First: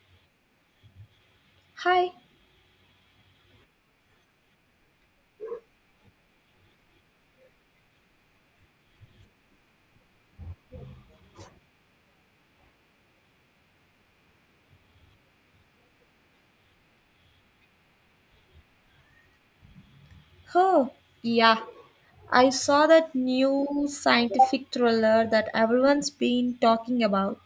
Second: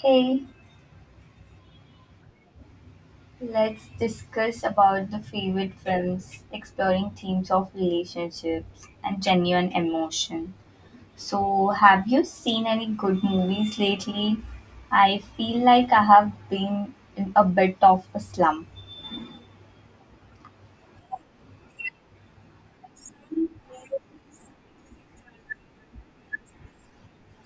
Hey, Hi. let's discuss about the favorite films exploring themes of relationships and genuine emotion. So, have you seen any good movies lately? I feel like I have been in a bit of a slump. Oh, yeah. I saw that new scientific thriller that everyone's been talking about.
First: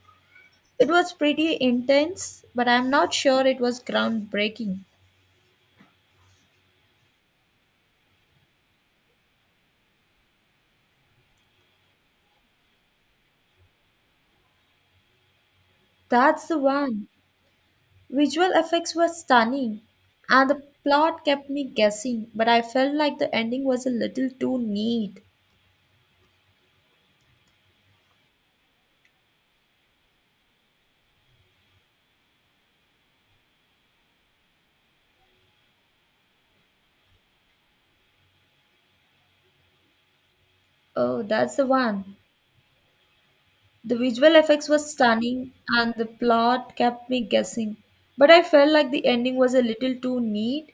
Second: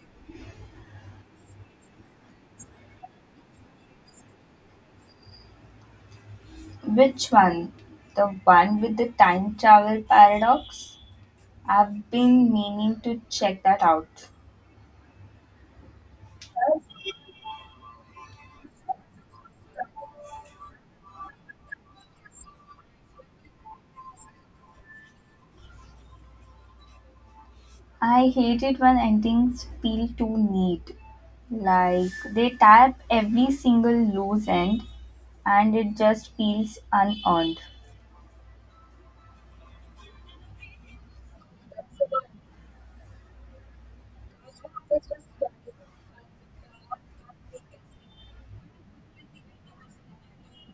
It was pretty intense, but I'm not sure it was groundbreaking. Which one? The one with the time travel paradox? I've been meaning to check that out. That's the one. Visual effects were stunning, and the plot kept me guessing, but I felt like the ending was a little too neat. I hate it when endings feel too neat. Like they tap every single loose end and it just feels unearned. Oh, that's the one. The visual effects were stunning, and the plot kept me guessing, but I felt like the ending was a little too neat.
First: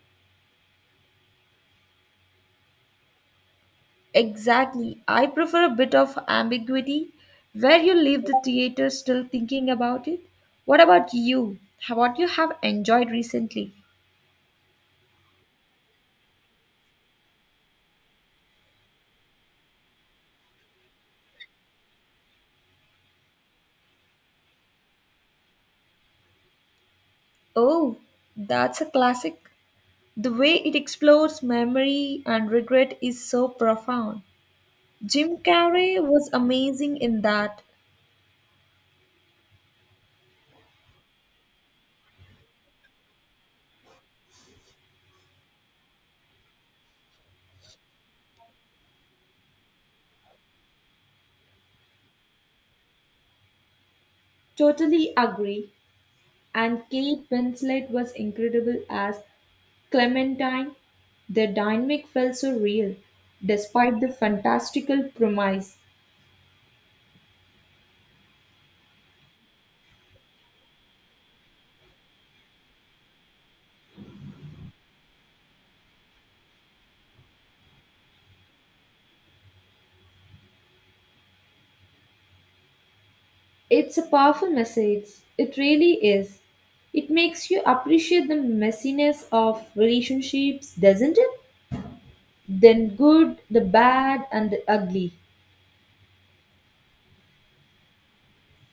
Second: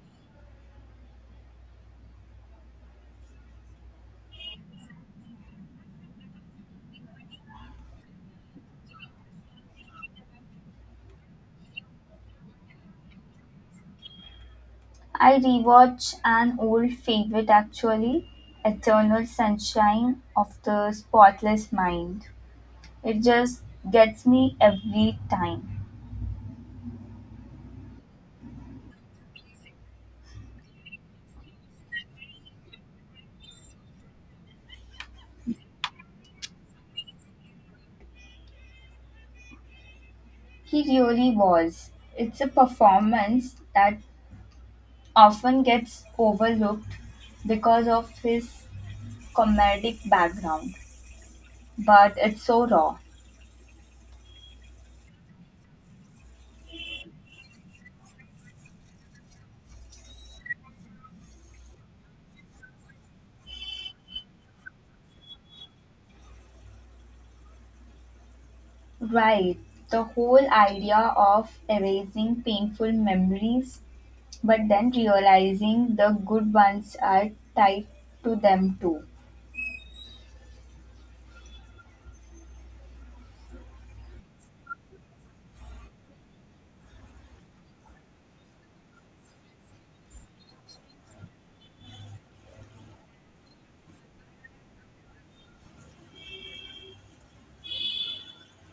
Exactly. I prefer a bit of ambiguity where you leave the theater still thinking about it. What about you? What you have enjoyed recently? I rewatch an old favorite actually, Eternal Sunshine of the Spotless Mind. It just gets me every time. Oh, that's a classic. The way it explores memory and regret is so profound. Jim Carrey was amazing in that. He really was. It's a performance that often gets overlooked because of his comedic background. But it's so raw. Totally agree. And Kate Winslet was incredible as Clementine, their dynamic felt so real, despite the fantastical premise. Right. The whole idea of erasing painful memories, but then realizing the good ones are tied to them too. It's a powerful message. It really is. It makes you appreciate the messiness of relationships, doesn't it? Then good, the bad, and the ugly.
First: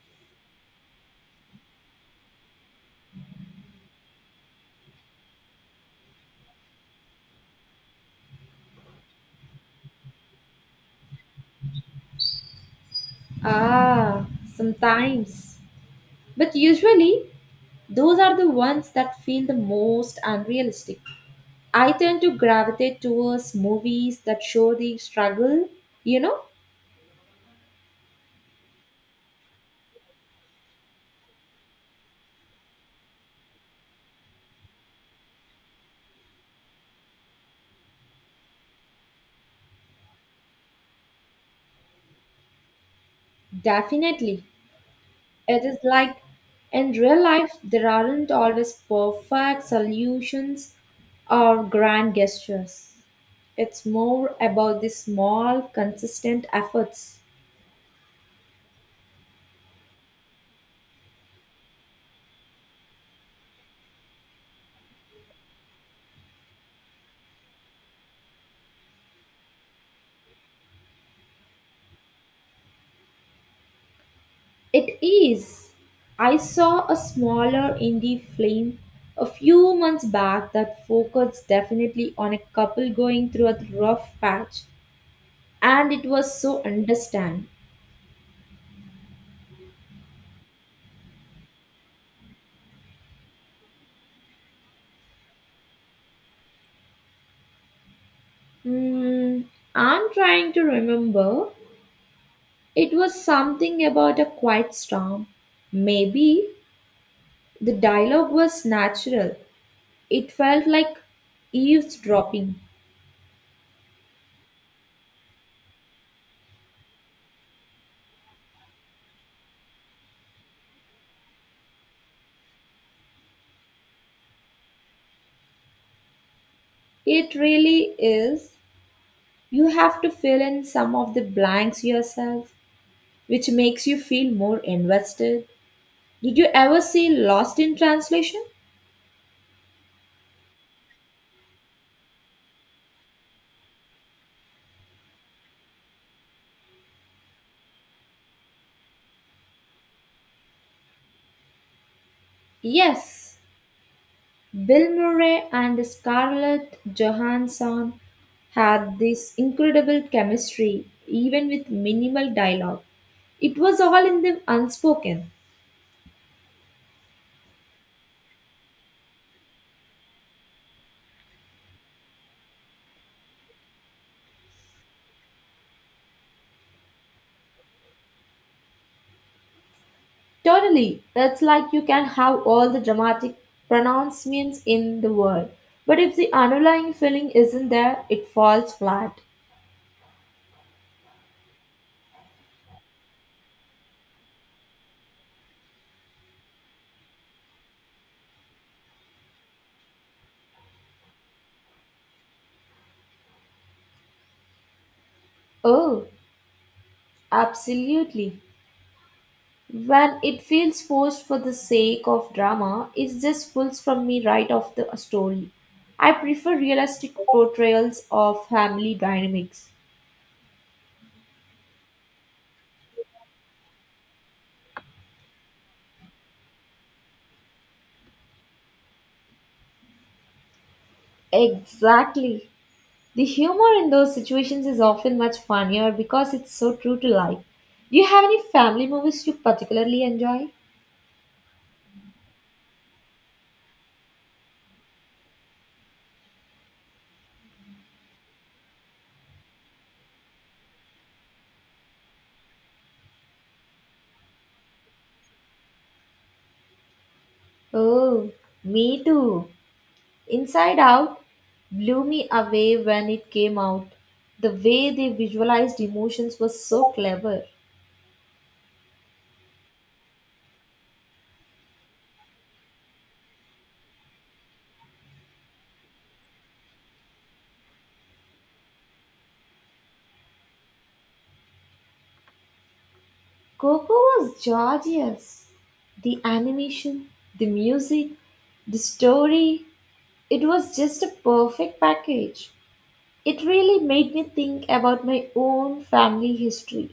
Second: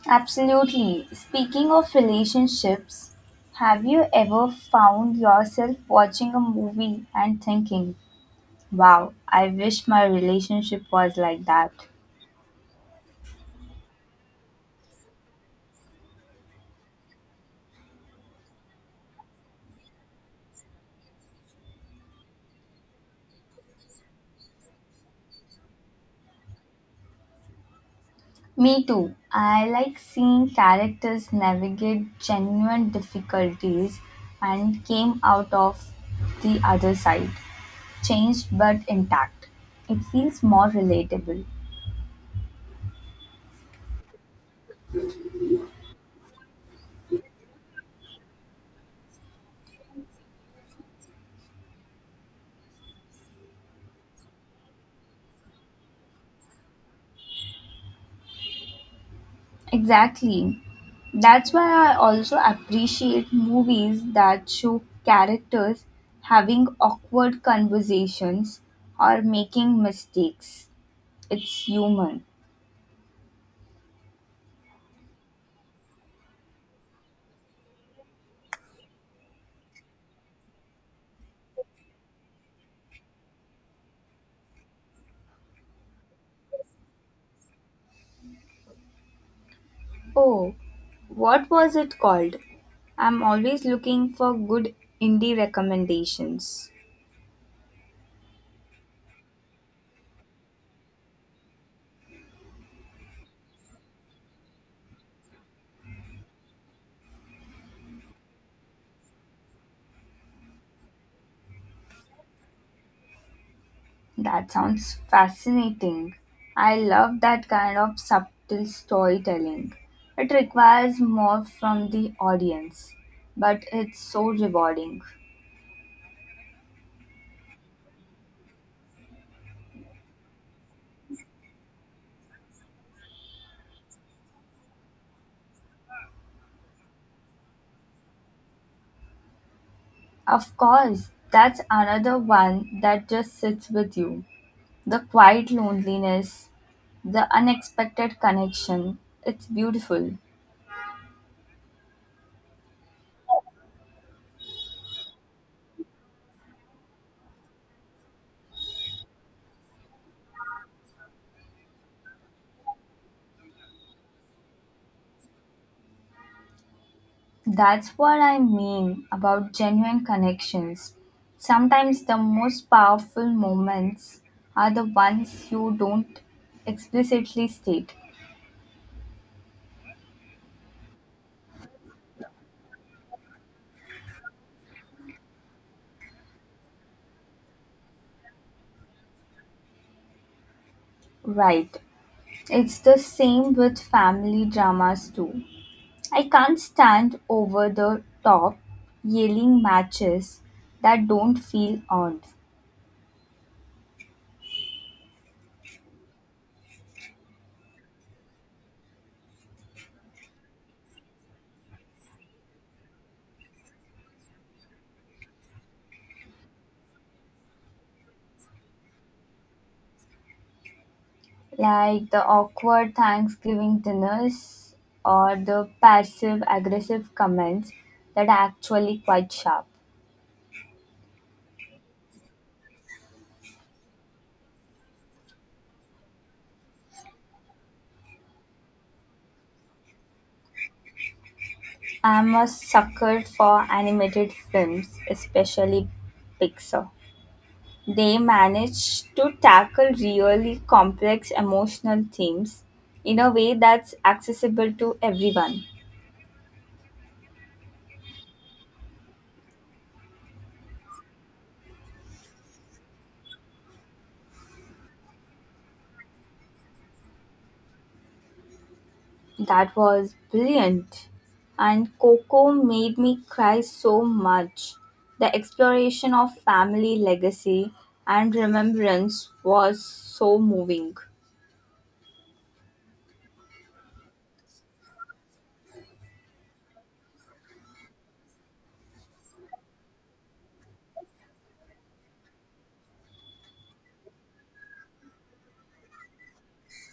Absolutely. Speaking of relationships, have you ever found yourself watching a movie and thinking, wow, I wish my relationship was like that? Ah, Sometimes. But usually, those are the ones that feel the most unrealistic. I tend to gravitate towards movies that show the struggle, you know, Me too. I like seeing characters navigate genuine difficulties and came out of the other side, changed but intact. It feels more relatable. Definitely. It is like in real life, there aren't always perfect solutions or grand gestures. It's more about the small, consistent efforts. Exactly. That's why I also appreciate movies that show characters having awkward conversations or making mistakes. It's human. It is. I saw a smaller indie film a few months back that focused definitely on a couple going through a rough patch, and it was so understand. Oh, what was it called? I'm always looking for good indie recommendations. Hmm, I'm trying to remember. It was something about a quiet storm. Maybe the dialogue was natural. It felt like eavesdropping. That sounds fascinating. I love that kind of subtle storytelling. It requires more from the audience, but it's so rewarding. It really is. You have to fill in some of the blanks yourself, which makes you feel more invested. Did you ever see Lost in Translation? Of course, that's another one that just sits with you. The quiet loneliness, the unexpected connection. It's beautiful. Yes. Bill Murray and Scarlett Johansson had this incredible chemistry, even with minimal dialogue. It was all in the unspoken. That's what I mean about genuine connections. Sometimes the most powerful moments are the ones you don't explicitly state. Totally, it's like you can have all the dramatic pronouncements in the world, but if the underlying feeling isn't there, it falls flat. Right. It's the same with family dramas too. I can't stand over the top yelling matches that don't feel earned, Oh, absolutely. When it feels forced for the sake of drama, it just pulls from me right off the story. I prefer realistic portrayals of family dynamics. like the awkward Thanksgiving dinners or the passive aggressive comments that are actually quite sharp. Exactly. The humor in those situations is often much funnier because it's so true to life. Do you have any family movies you particularly enjoy? I'm a sucker for animated films, especially Pixar. They manage to tackle really complex emotional themes in a way that's accessible to everyone. Oh, me too. Inside Out blew me away when it came out. The way they visualized emotions was so clever. That was brilliant. And Coco made me cry so much. The exploration of family legacy and remembrance was so moving. Coco was gorgeous. The animation, the music, the story, it was just a perfect package. It really made me think about my own family history.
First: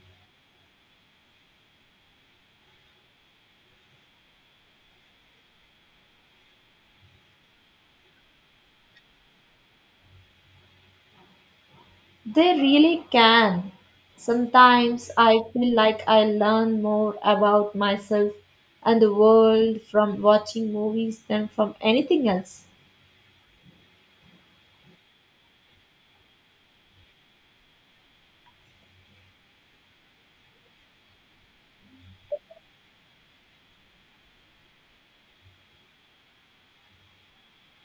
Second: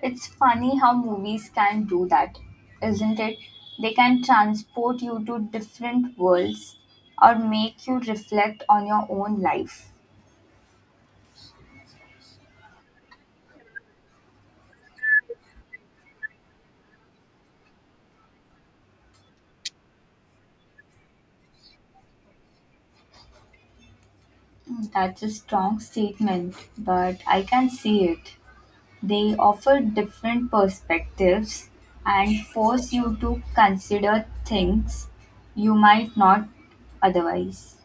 It's funny how movies can do that, isn't it? They can transport you to different worlds or make you reflect on your own life. They really can. Sometimes I feel like I learn more about myself and the world from watching movies than from anything else. That's a strong statement, but I can see it. They offer different perspectives and force you to consider things you might not otherwise.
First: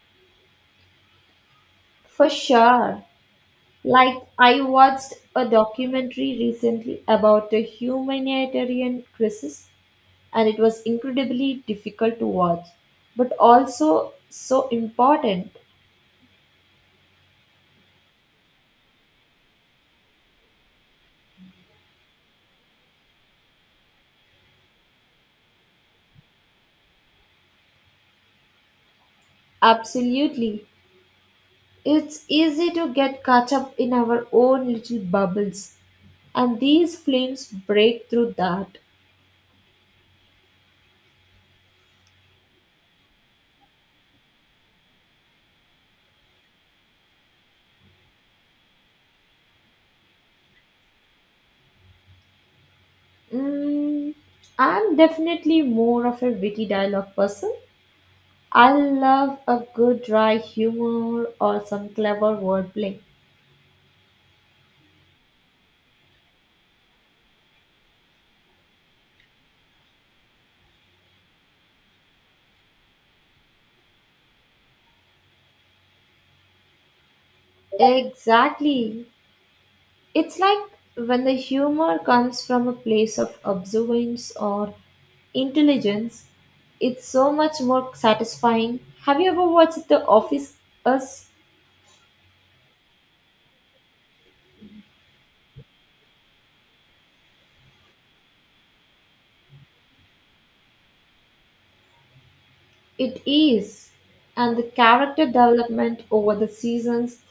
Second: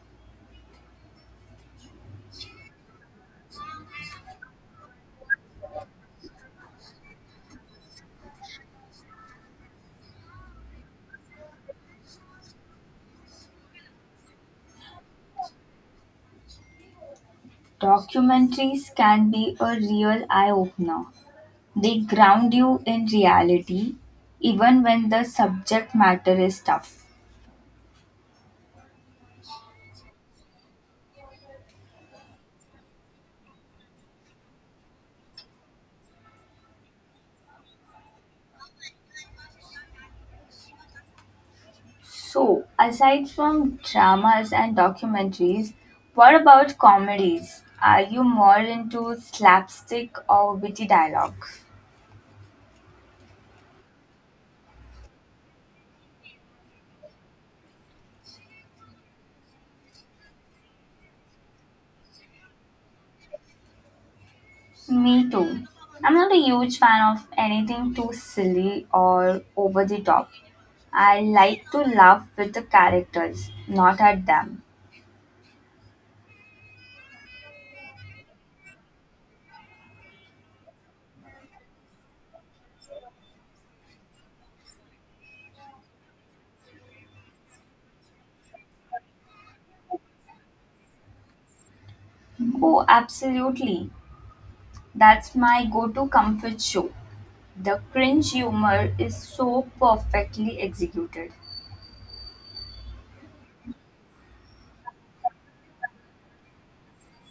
For sure. Like, I watched a documentary recently about a humanitarian crisis, and it was incredibly difficult to watch, but also so important. Documentaries can be a real eye opener. They ground you in reality even when the subject matter is tough. Absolutely. It's easy to get caught up in our own little bubbles, and these films break through that. So, aside from dramas and documentaries, what about comedies? Are you more into slapstick or witty dialogue? Mm, I'm definitely more of a witty dialogue person. I love a good dry humor or some clever wordplay. Me too. I'm not a huge fan of anything too silly or over the top. I like to laugh with the characters, not at them. Exactly. It's like when the humor comes from a place of observance or intelligence, it's so much more satisfying. Have you ever watched The Office as Oh, absolutely. That's my go to comfort show. The cringe humor is so perfectly executed. it is? And the character development over the seasons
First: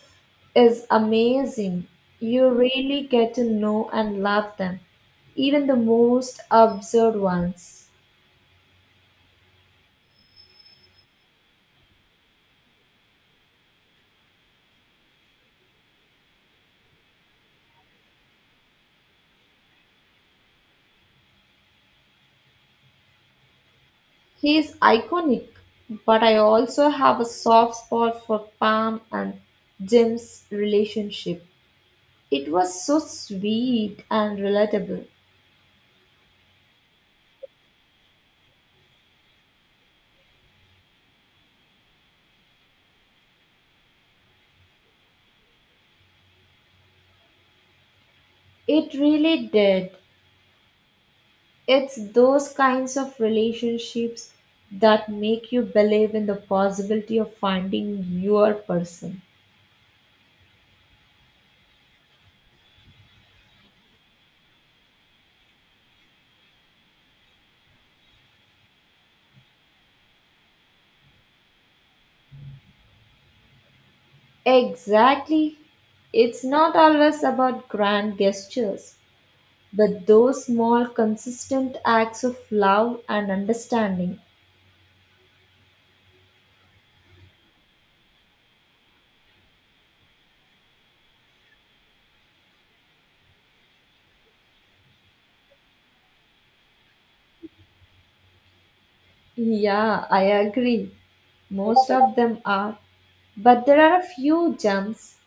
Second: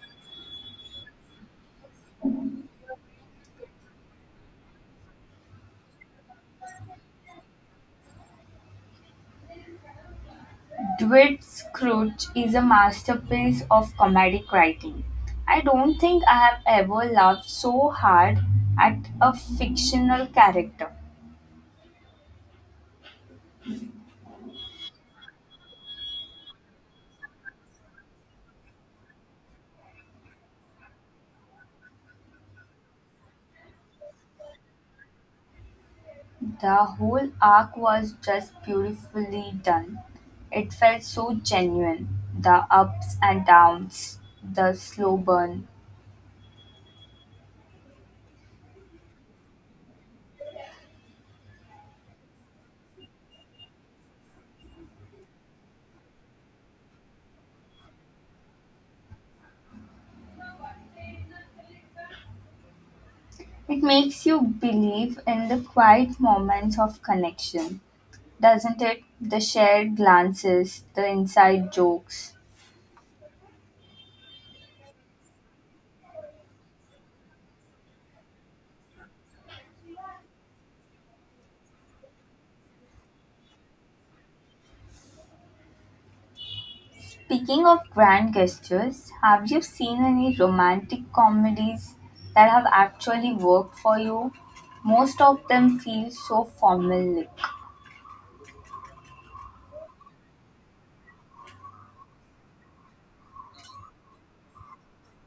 is amazing. You really get to know and love them, even the most absurd ones. Dwight's Scrooge is a masterpiece of comedic writing. I don't think I have ever laughed so hard at a fictional character. He is iconic, but I also have a soft spot for Pam and Jim's relationship. It was so sweet and relatable. The whole arc was just beautifully done. It felt so genuine. The ups and downs, the slow burn. It really did. It's those kinds of relationships that make you believe in the possibility of finding your person. It makes you believe in the quiet moments of connection, doesn't it? The shared glances, the inside jokes. Exactly. It's not always about grand gestures, but those small, consistent acts of love and understanding. Speaking of grand gestures, have you seen any romantic comedies that have actually worked for you? Most of them feel so formal. Yeah, I agree. Most of them are, but there are a few gems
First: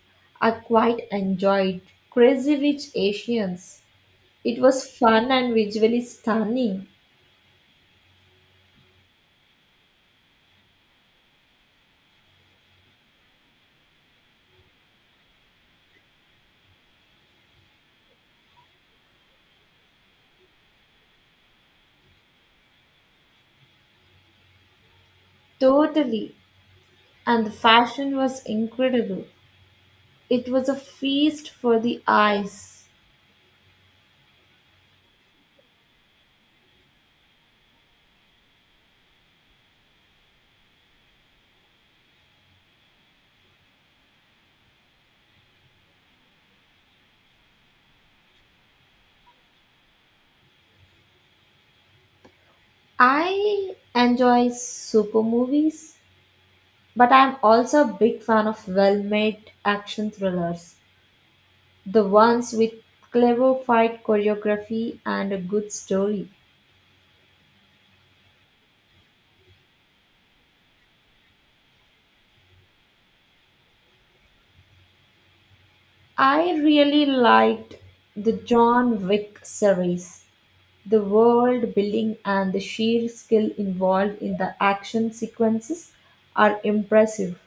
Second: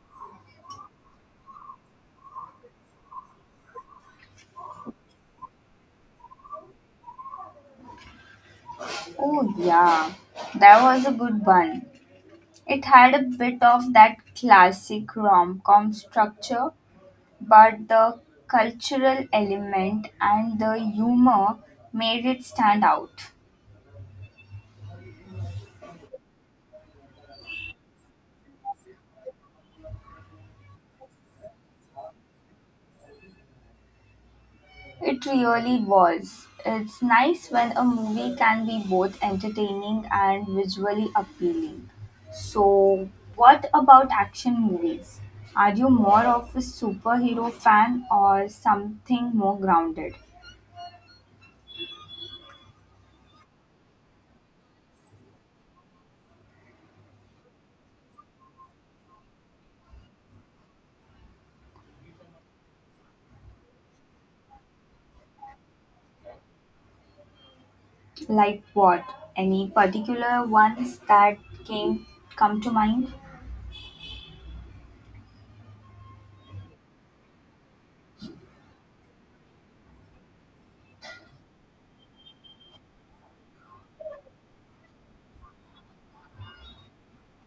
I quite enjoyed. Crazy Rich Asians. It was fun and visually stunning. Oh, yeah, that was a good one. It had a bit of that classic rom com structure, but the cultural element and the humor made it stand out. Totally. And the fashion was incredible. It was a feast for the eyes. It really was. It's nice when a movie can be both entertaining and visually appealing. So, what about action movies? Are you more of a superhero fan or something more grounded? I enjoy super movies, but I'm also a big fan of well made action thrillers. The ones with clever fight choreography and a good story. Like what? Any particular ones that came come to mind? I really liked the John Wick series. The world building and the sheer skill involved in the action sequences are impressive.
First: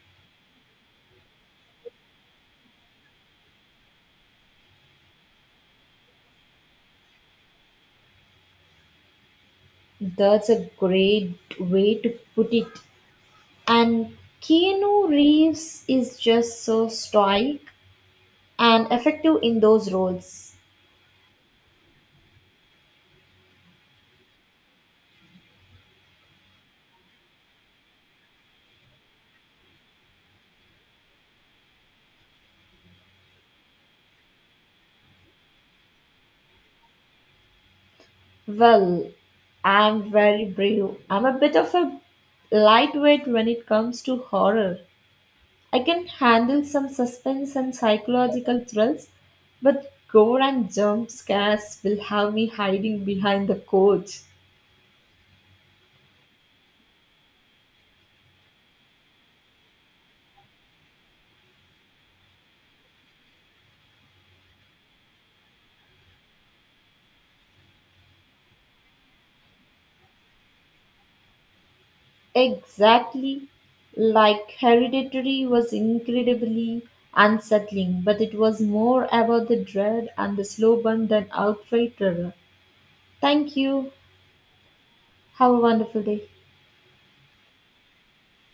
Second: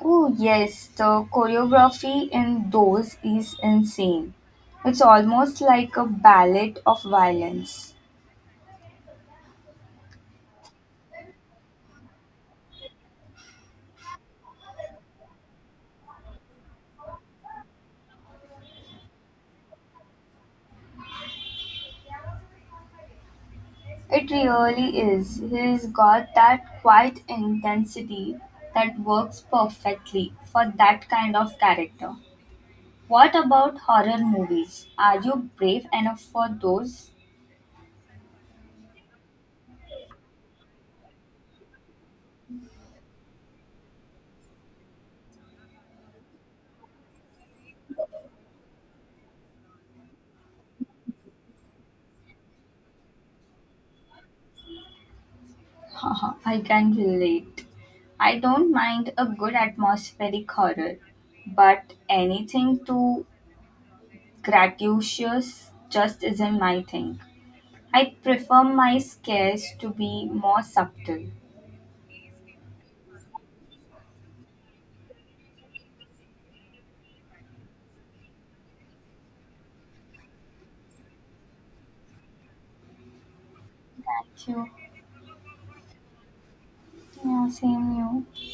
Oh yes, the choreography in those is insane. It's almost like a ballet of violence. That's a great way to put it. And Keanu Reeves is just so stoic and effective in those roles. It really is. He's got that quiet intensity that works perfectly for that kind of character. What about horror movies? Are you brave enough for those? Well, I'm very brave. I'm a bit of a lightweight when it comes to horror. I can handle some suspense and psychological thrills, but gore and jump scares will have me hiding behind the couch. Haha, I can relate. I don't mind a good atmospheric horror, but anything too gratuitous just isn't my thing. I prefer my scares to be more subtle. Exactly. Like Hereditary was incredibly unsettling, but it was more about the dread and the slow burn than outright terror. Thank you. Thank you. Have a wonderful day. Yeah, same you.